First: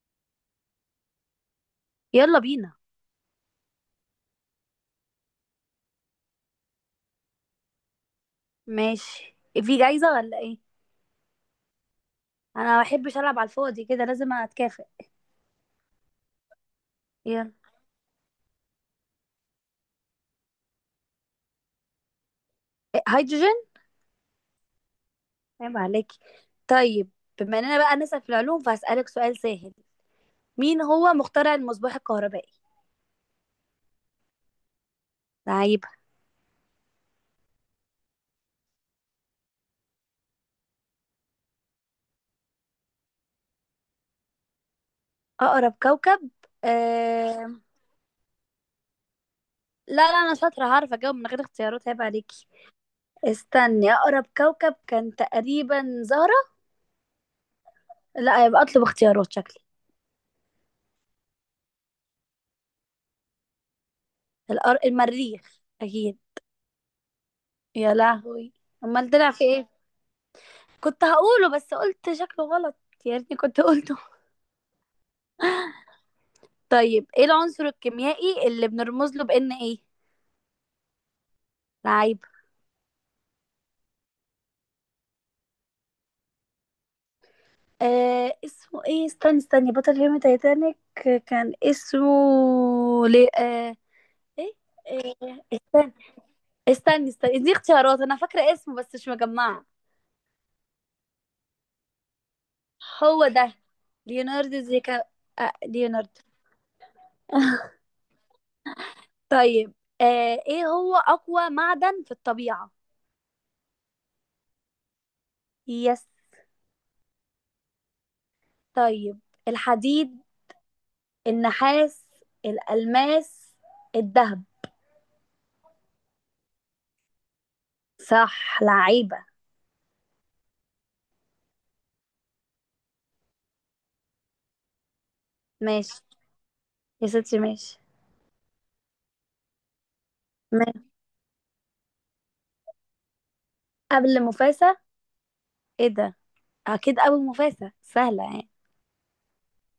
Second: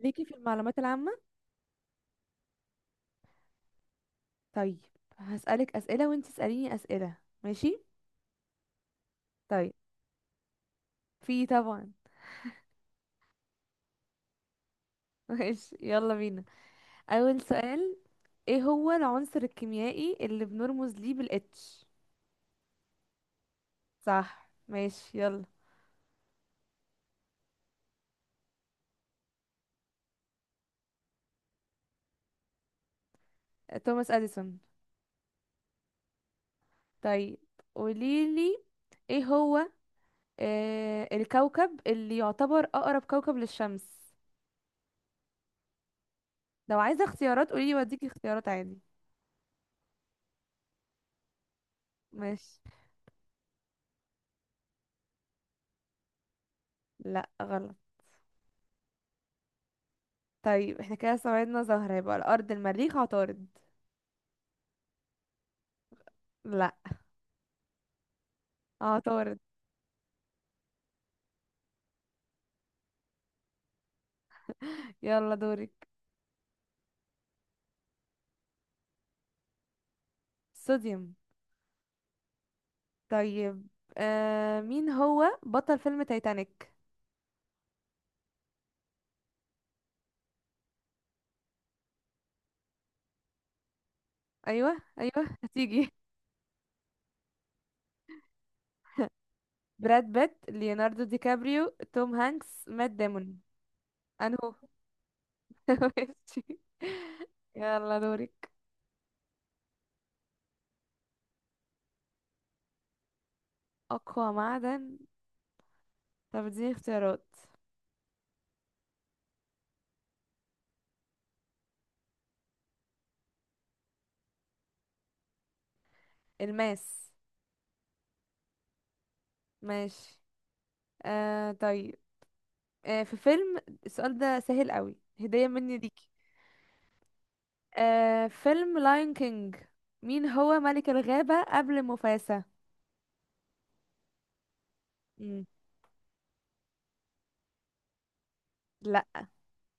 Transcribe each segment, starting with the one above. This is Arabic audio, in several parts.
ليكي في المعلومات العامة. يلا بينا. طيب، هسألك أسئلة وانت تسأليني أسئلة. ماشي. ماشي. طيب. في جايزة ولا ايه؟ في طبعا. انا ما بحبش العب على الفاضي كده، لازم اتكافئ. ماشي، يلا بينا. أول يلا. سؤال: ايه هو العنصر الكيميائي اللي بنرمز ليه بالاتش؟ هيدروجين. صح، ماشي، يلا. عيب عليكي. طيب، بما اننا بقى نسأل في العلوم فهسألك سؤال سهل: مين هو مخترع المصباح الكهربائي؟ توماس أديسون. لعيبة. طيب، قوليلي ايه هو الكوكب اللي يعتبر أقرب كوكب للشمس. اقرب كوكب. لو عايزة اختيارات آه... قوليلي، واديكي اختيارات عادي. لا لا انا شاطرة، هعرف اجاوب من غير اختيارات، عيب عليكي. ماشي. استني، اقرب كوكب كان تقريبا زهرة. لا، غلط. لا، يبقى اطلب اختيارات شكلي. طيب، احنا كده استبعدنا زهرة، يبقى الأرض، المريخ، عطارد. المريخ اكيد. لا، يا لهوي، امال طلع عطارد. في ايه؟ كنت هقوله بس قلت شكله غلط، يا ريتني كنت قلته. يلا دورك. طيب، ايه العنصر الكيميائي اللي بنرمز له بان ايه؟ صوديوم. لعيب. طيب، مين هو بطل فيلم تايتانيك؟ آه اسمه ايه، استني بطل فيلم تايتانيك كان اسمه لي... آه ايه ايوه، آه ايوه، هتيجي. استني استني دي اختيارات، انا فاكره اسمه بس مش مجمعه. براد بيت، ليوناردو دي كابريو، توم هانكس، مات هو ديمون. ده، انهو؟ ليوناردو زيكا. آه ليوناردو. ماشي. يلا دورك. طيب، ايه هو اقوى معدن في الطبيعه؟ اقوى معدن؟ يس. طب اديني اختيارات. طيب: الحديد، النحاس، الألماس، الذهب. الماس. صح لعيبة. ماشي. طيب، في فيلم، السؤال ده سهل قوي، هدية مني ماشي ليكي. يا ستي ماشي. فيلم لاين كينج، مين هو ماشي. ملك الغابة قبل مفاسا؟ قبل مفاسة؟ مم. ايه ده، اكيد ابو مفاسة، سهلة يعني. لا.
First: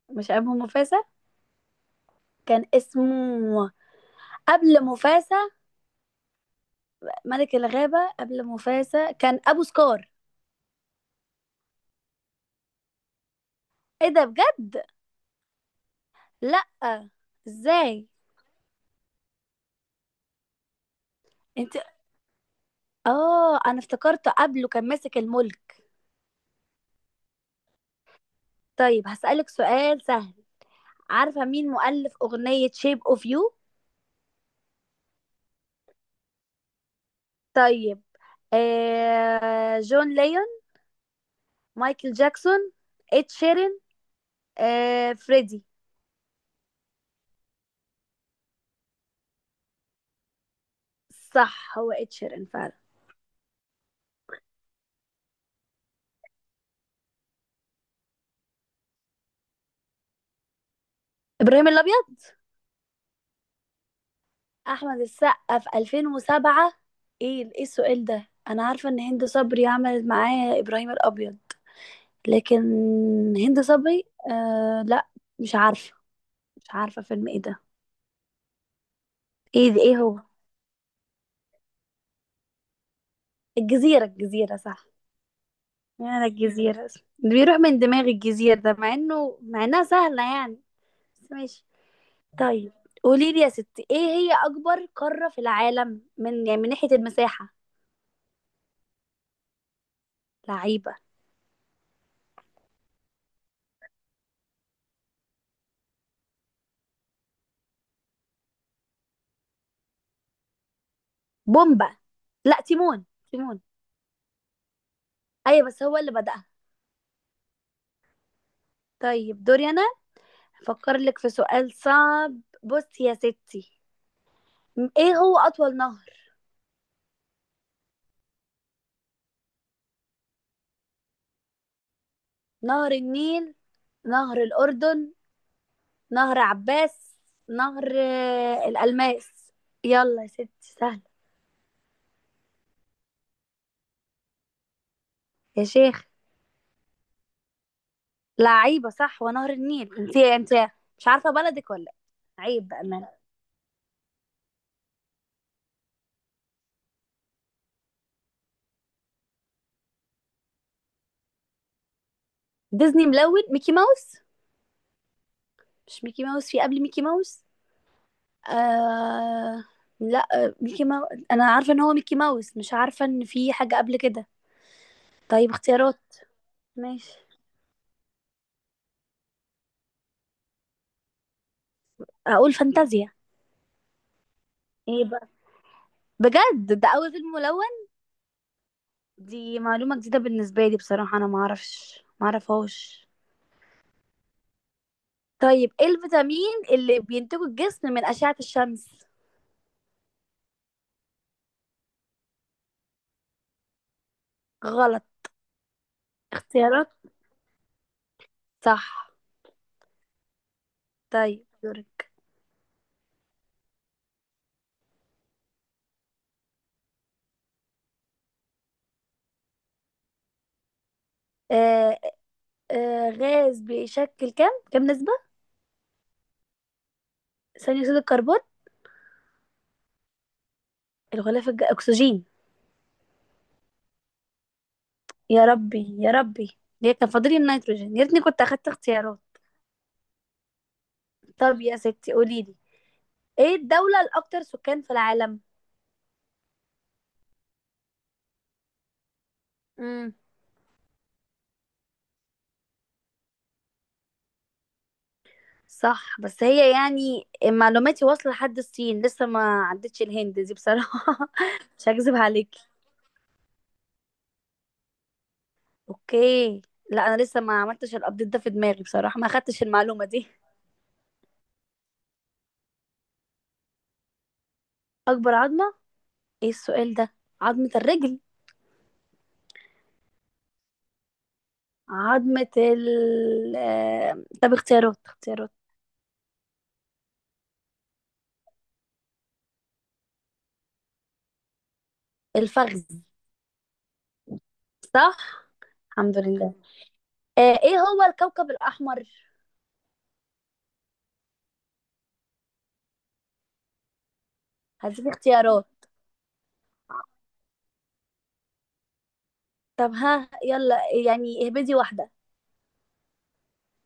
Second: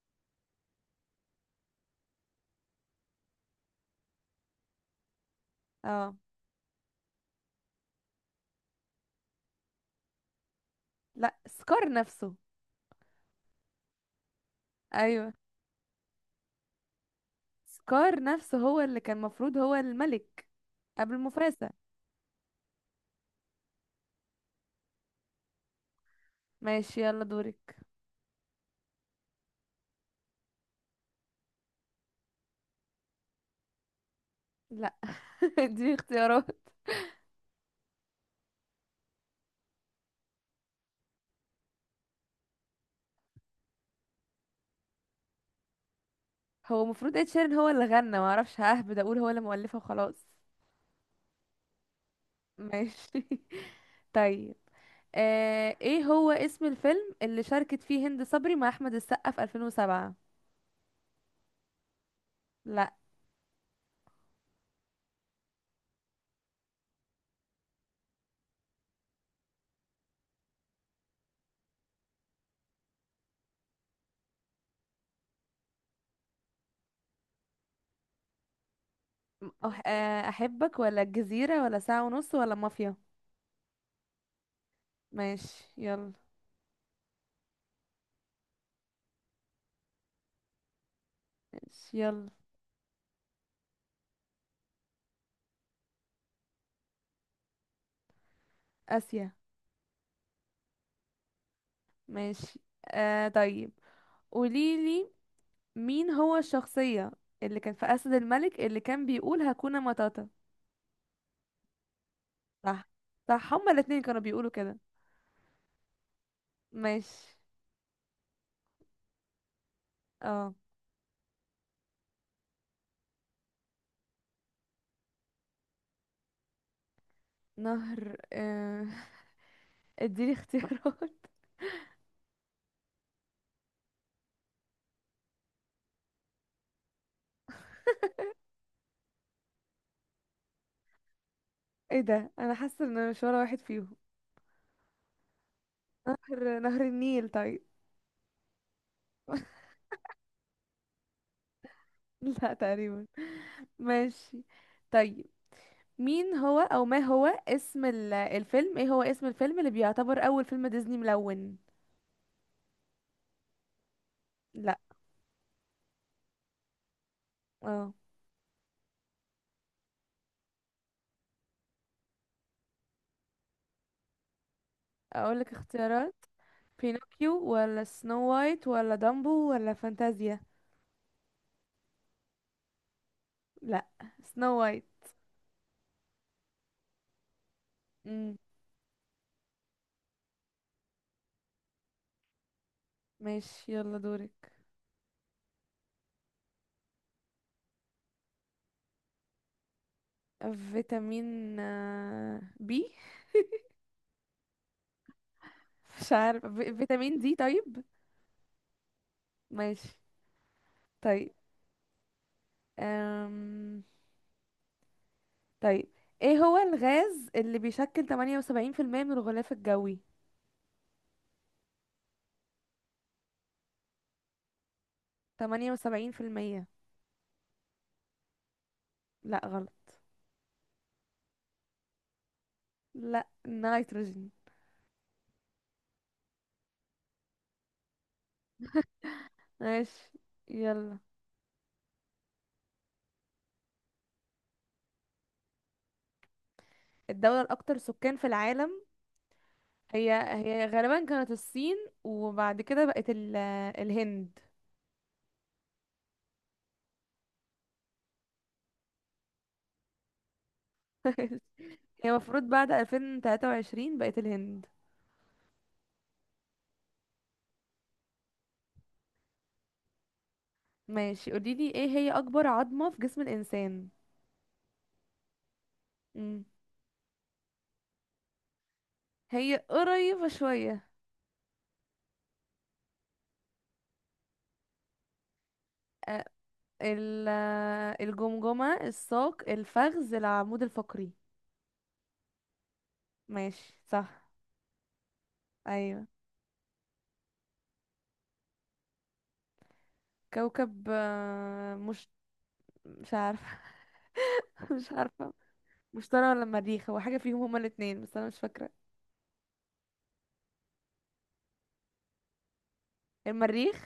مش ابو مفاسة؟ كان اسمه قبل مفاسة اه. ملك الغابة قبل مفاسة كان ابو سكار. لا، سكار نفسه. ايه ده بجد؟ ايوه، لا، ازاي؟ سكار نفسه هو اللي كان مفروض هو الملك قبل مفاسا. انت، اه انا افتكرته قبله كان ماسك الملك. ماشي، يلا دورك. طيب هسألك سؤال سهل: عارفة مين مؤلف أغنية شيب اوف يو؟ لا. دي اختيارات. طيب، آه جون ليون، مايكل جاكسون، إد شيرين، آه فريدي. هو المفروض ed شيران هو اللي غنى، معرفش، ههبد اقول هو اللي مؤلفه وخلاص. صح هو إد شيرين فعلا. ماشي. طيب، ايه هو اسم الفيلم اللي شاركت فيه هند صبري مع احمد السقا في 2007؟ إبراهيم الأبيض. أحمد السقا في 2007؟ إيه إيه، السؤال ده أنا عارفة إن هند صبري عملت معاه إبراهيم الأبيض، لكن هند صبري لا، مش عارفة، مش عارفة فيلم إيه ده. إيه ده، إيه هو؟ احبك ولا الجزيرة ولا ساعة ونص ولا مافيا. الجزيرة، الجزيرة صح. ماشي، يلا. يعني الجزيرة اللي بيروح من دماغي، الجزيرة ده مع إنه مع إنها سهلة يعني، بس ماشي. ماشي، يلا. طيب قولي لي يا ستي، ايه هي اكبر قارة في العالم من يعني من ناحية المساحة؟ اسيا. لعيبة. ماشي. طيب، قوليلي مين هو الشخصية اللي كان في اسد الملك اللي كان بيقول هكونا ماتاتا؟ بومبا، لا صح. تيمون. صح، تيمون، هما الاتنين كانوا بيقولوا كده. ايوه بس هو اللي بدأها. ماشي. طيب دوري انا، اه. افكر لك في سؤال صعب، بصي يا ستي، ايه هو اطول نهر؟ نهر اديني اختيارات. نهر النيل، نهر الاردن، نهر عباس، نهر الالماس. يلا يا ستي سهلة. ايه ده، انا حاسه ان أنا مش ولا واحد فيهم. يا شيخ، نهر النيل، طيب. لعيبة صح ونهر النيل، انت انت مش عارفة بلدك ولا؟ إيه؟ لا، عيب بقى. تقريبا. ماشي. طيب. مين هو او ما هو اسم ال- الفيلم ايه هو اسم الفيلم اللي بيعتبر اول فيلم ديزني ملون؟ ديزني ملون، ميكي ماوس. لا. مش ميكي ماوس، في قبل ميكي ماوس؟ اه آه... لا ميكي ماوس انا عارفه ان هو ميكي ماوس، مش عارفه ان في حاجه قبل كده. اقول طيب لك اختيارات، اختيارات. ماشي. بينوكيو ولا سنو وايت ولا دامبو ولا فانتازيا؟ اقول فانتازيا. لا، سنو وايت. ايه بقى، بجد ده اول فيلم ملون؟ امم دي معلومه جديده بالنسبه لي بصراحه، انا ما اعرفش ما اعرفهاش. ماشي، يلا دورك. طيب ايه الفيتامين اللي بينتجه الجسم من اشعه الشمس؟ فيتامين بي. غلط. مش عارف، اختيارات. فيتامين دي، طيب. صح. ماشي. طيب. طيب دورك. أم... طيب، ايه هو الغاز اللي بيشكل 78% من الغلاف الجوي؟ آه، غاز بيشكل كام نسبة؟ 78%. ثاني أكسيد الكربون. لا، غلط. أكسجين. لا، النيتروجين. يا ربي يا ربي، ليه كان فاضلي النيتروجين، يا ريتني كنت أخدت اختيارات. ماشي، يلا. طب يا ستي قولي لي، إيه الدولة الأكثر سكان في العالم؟ الدولة الأكثر سكان في العالم؟ هي امم. هي غالبا كانت الصين، وبعد كده بقت الهند. صح، بس هي يعني معلوماتي واصلة لحد الصين لسه، ما عدتش الهند دي بصراحة. مش هي هكذب المفروض عليك. بعد 2023 بقت الهند. اوكي، لا انا لسه ما عملتش الابديت ده في دماغي بصراحة، ما خدتش المعلومة دي. ماشي، قوليلي ايه هي أكبر عظمة في جسم الإنسان؟ اكبر عظمة. مم. ايه السؤال ده؟ عظمة الرجل. هي قريبة شوية. عظمة ال طب اختيارات. أ- ال... الجمجمة، الساق، الفخذ، العمود الفقري. الفخذ. ماشي، صح. صح. أيوه. الحمد لله. آه، ايه هو الكوكب الأحمر؟ كوكب مش عارفة. مش هديك عارفة. اختيارات. مشتري ولا مريخ، هو حاجة فيهم هما الاتنين بس أنا مش فاكرة. طب ها يلا، يعني اهبدي واحدة. المريخ.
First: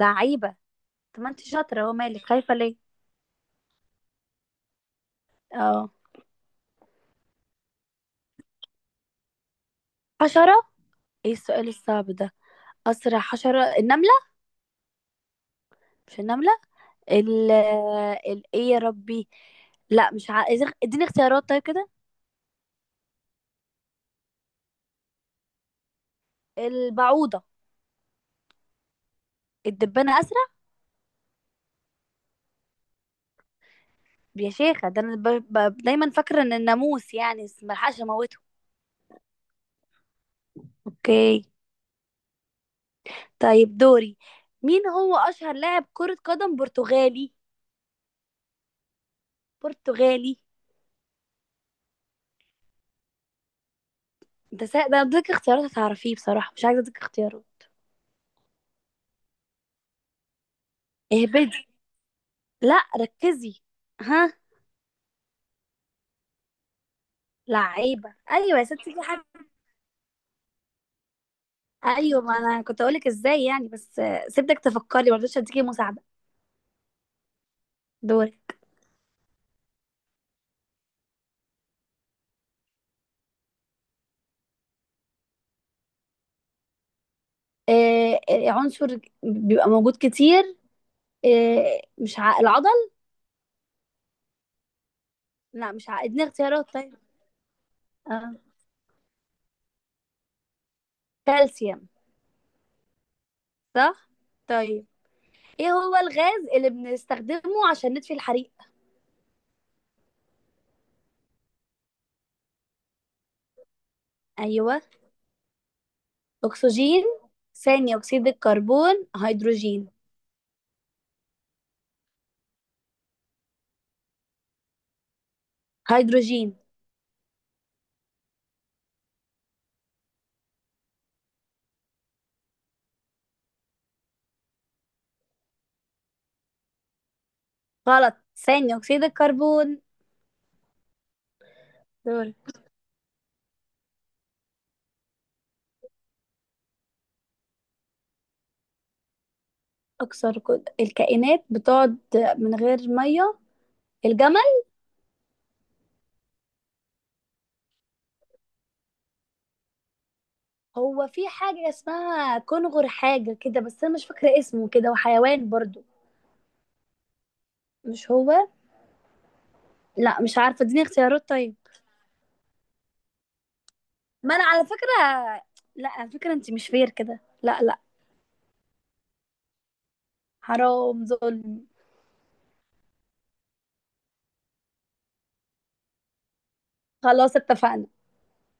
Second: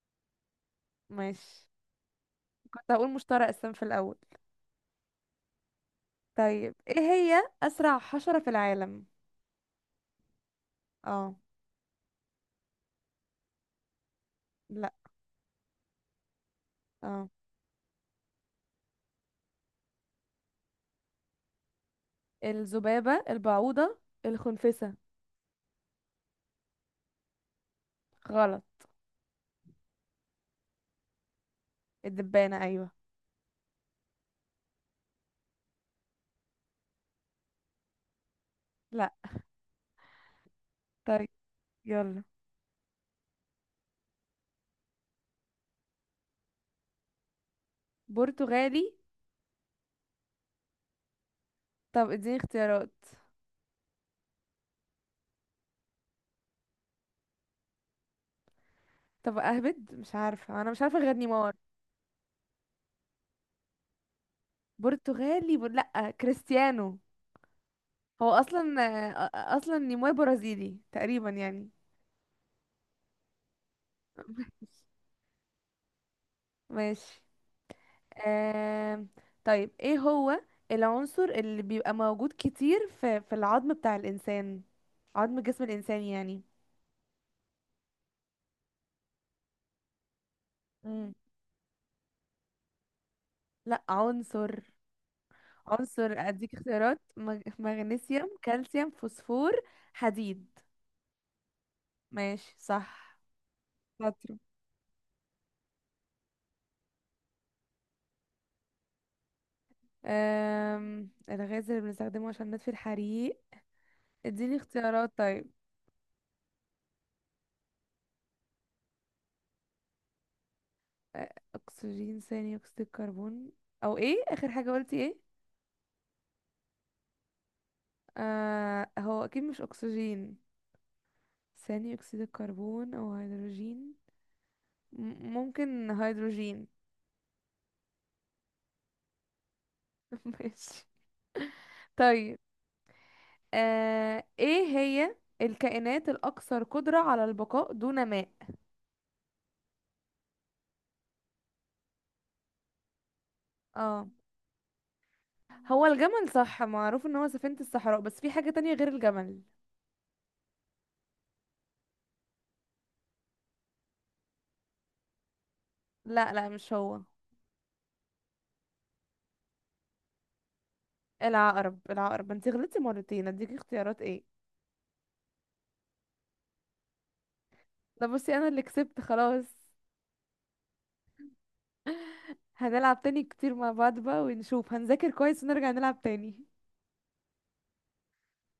لعيبة. طب ما انت ماشي. شاطرة، هو مالك خايفة ليه؟ كنت هقول مشتري أساسا في الأول. اه، طيب، ايه هي أسرع حشرة في العالم؟ حشرة. ايه اه. السؤال الصعب ده؟ أسرع حشرة، النملة. لا. مش النملة؟ اه. ال ال ايه يا ربي؟ لا مش ع... اديني اختيارات طيب كده. الذبابة، البعوضة، الخنفسة. البعوضة. غلط. الدبانة أسرع. الدبانة، أيوه. يا شيخة، ده أنا دايما فاكرة إن الناموس يعني، بس ملحقش أموته. لا. طيب، أوكي. يلا. طيب دوري، مين هو أشهر لاعب كرة قدم برتغالي؟ برتغالي؟ برتغالي. طب اديني اختيارات. انت ده اديك اختيارات هتعرفيه، بصراحة مش عايزة اديك اختيارات. طب أهبد، مش عارفة، أنا مش عارفة غير نيمار. اهبدي. لا ركزي، ها. لا، كريستيانو. لعيبة هو ايوه يا أصلا، ستي، في حاجة. أصلا نيمار برازيلي تقريبا يعني. ايوه، ما انا كنت اقولك ازاي يعني، بس سيبتك تفكري ما رضيتش اديكي مساعدة. ماشي. دوري. آم، طيب، ايه هو العنصر اللي بيبقى موجود كتير في العظم بتاع الإنسان، عظم جسم الإنسان يعني؟ آه، عنصر بيبقى موجود كتير. مم. آه مش ع... العضل. لا، عنصر. لا مش ع... عنصر، اديني اديك اختيارات طيب. اختيارات: مغنيسيوم، آه. كالسيوم، فوسفور، حديد. كالسيوم. ماشي، صح. صح. شاطرة. طيب ايه هو الغاز اللي بنستخدمه عشان نطفي الحريق؟ الغاز اللي بنستخدمه عشان نطفي الحريق؟ اديني ايوه، اختيارات طيب. اكسجين، ثاني اكسيد الكربون، هيدروجين. أ- اكسجين، ثاني اكسيد الكربون، او ايه اخر حاجة قلتي؟ ايه؟ هيدروجين؟ آه، هو اكيد مش اكسجين. ثاني اكسيد الكربون او هيدروجين. ممكن هيدروجين. غلط. ثاني اكسيد الكربون. ماشي. دول. طيب، ايه هي الكائنات الاكثر قدرة على البقاء دون ماء؟ اكثر الكائنات بتقعد من غير ميه. اه. الجمل. هو الجمل صح، معروف ان هو سفينة الصحراء، بس في حاجة تانية غير الجمل. هو في حاجه اسمها كنغر، حاجه كده بس انا مش فاكره اسمه كده، وحيوان برضو. لا، لا، مش هو. مش هو؟ لا مش عارفه، اديني اختيارات طيب. العقرب. العقرب، انتي غلطتي مرتين، اديكي اختيارات ايه؟ ما انا على فكره، لا على فكره انت مش فير كده، لا لا. ده بصي، انا اللي كسبت خلاص. حرام ظلم. هنلعب تاني كتير مع بعض بقى، ونشوف، هنذاكر كويس ونرجع نلعب تاني. خلاص اتفقنا.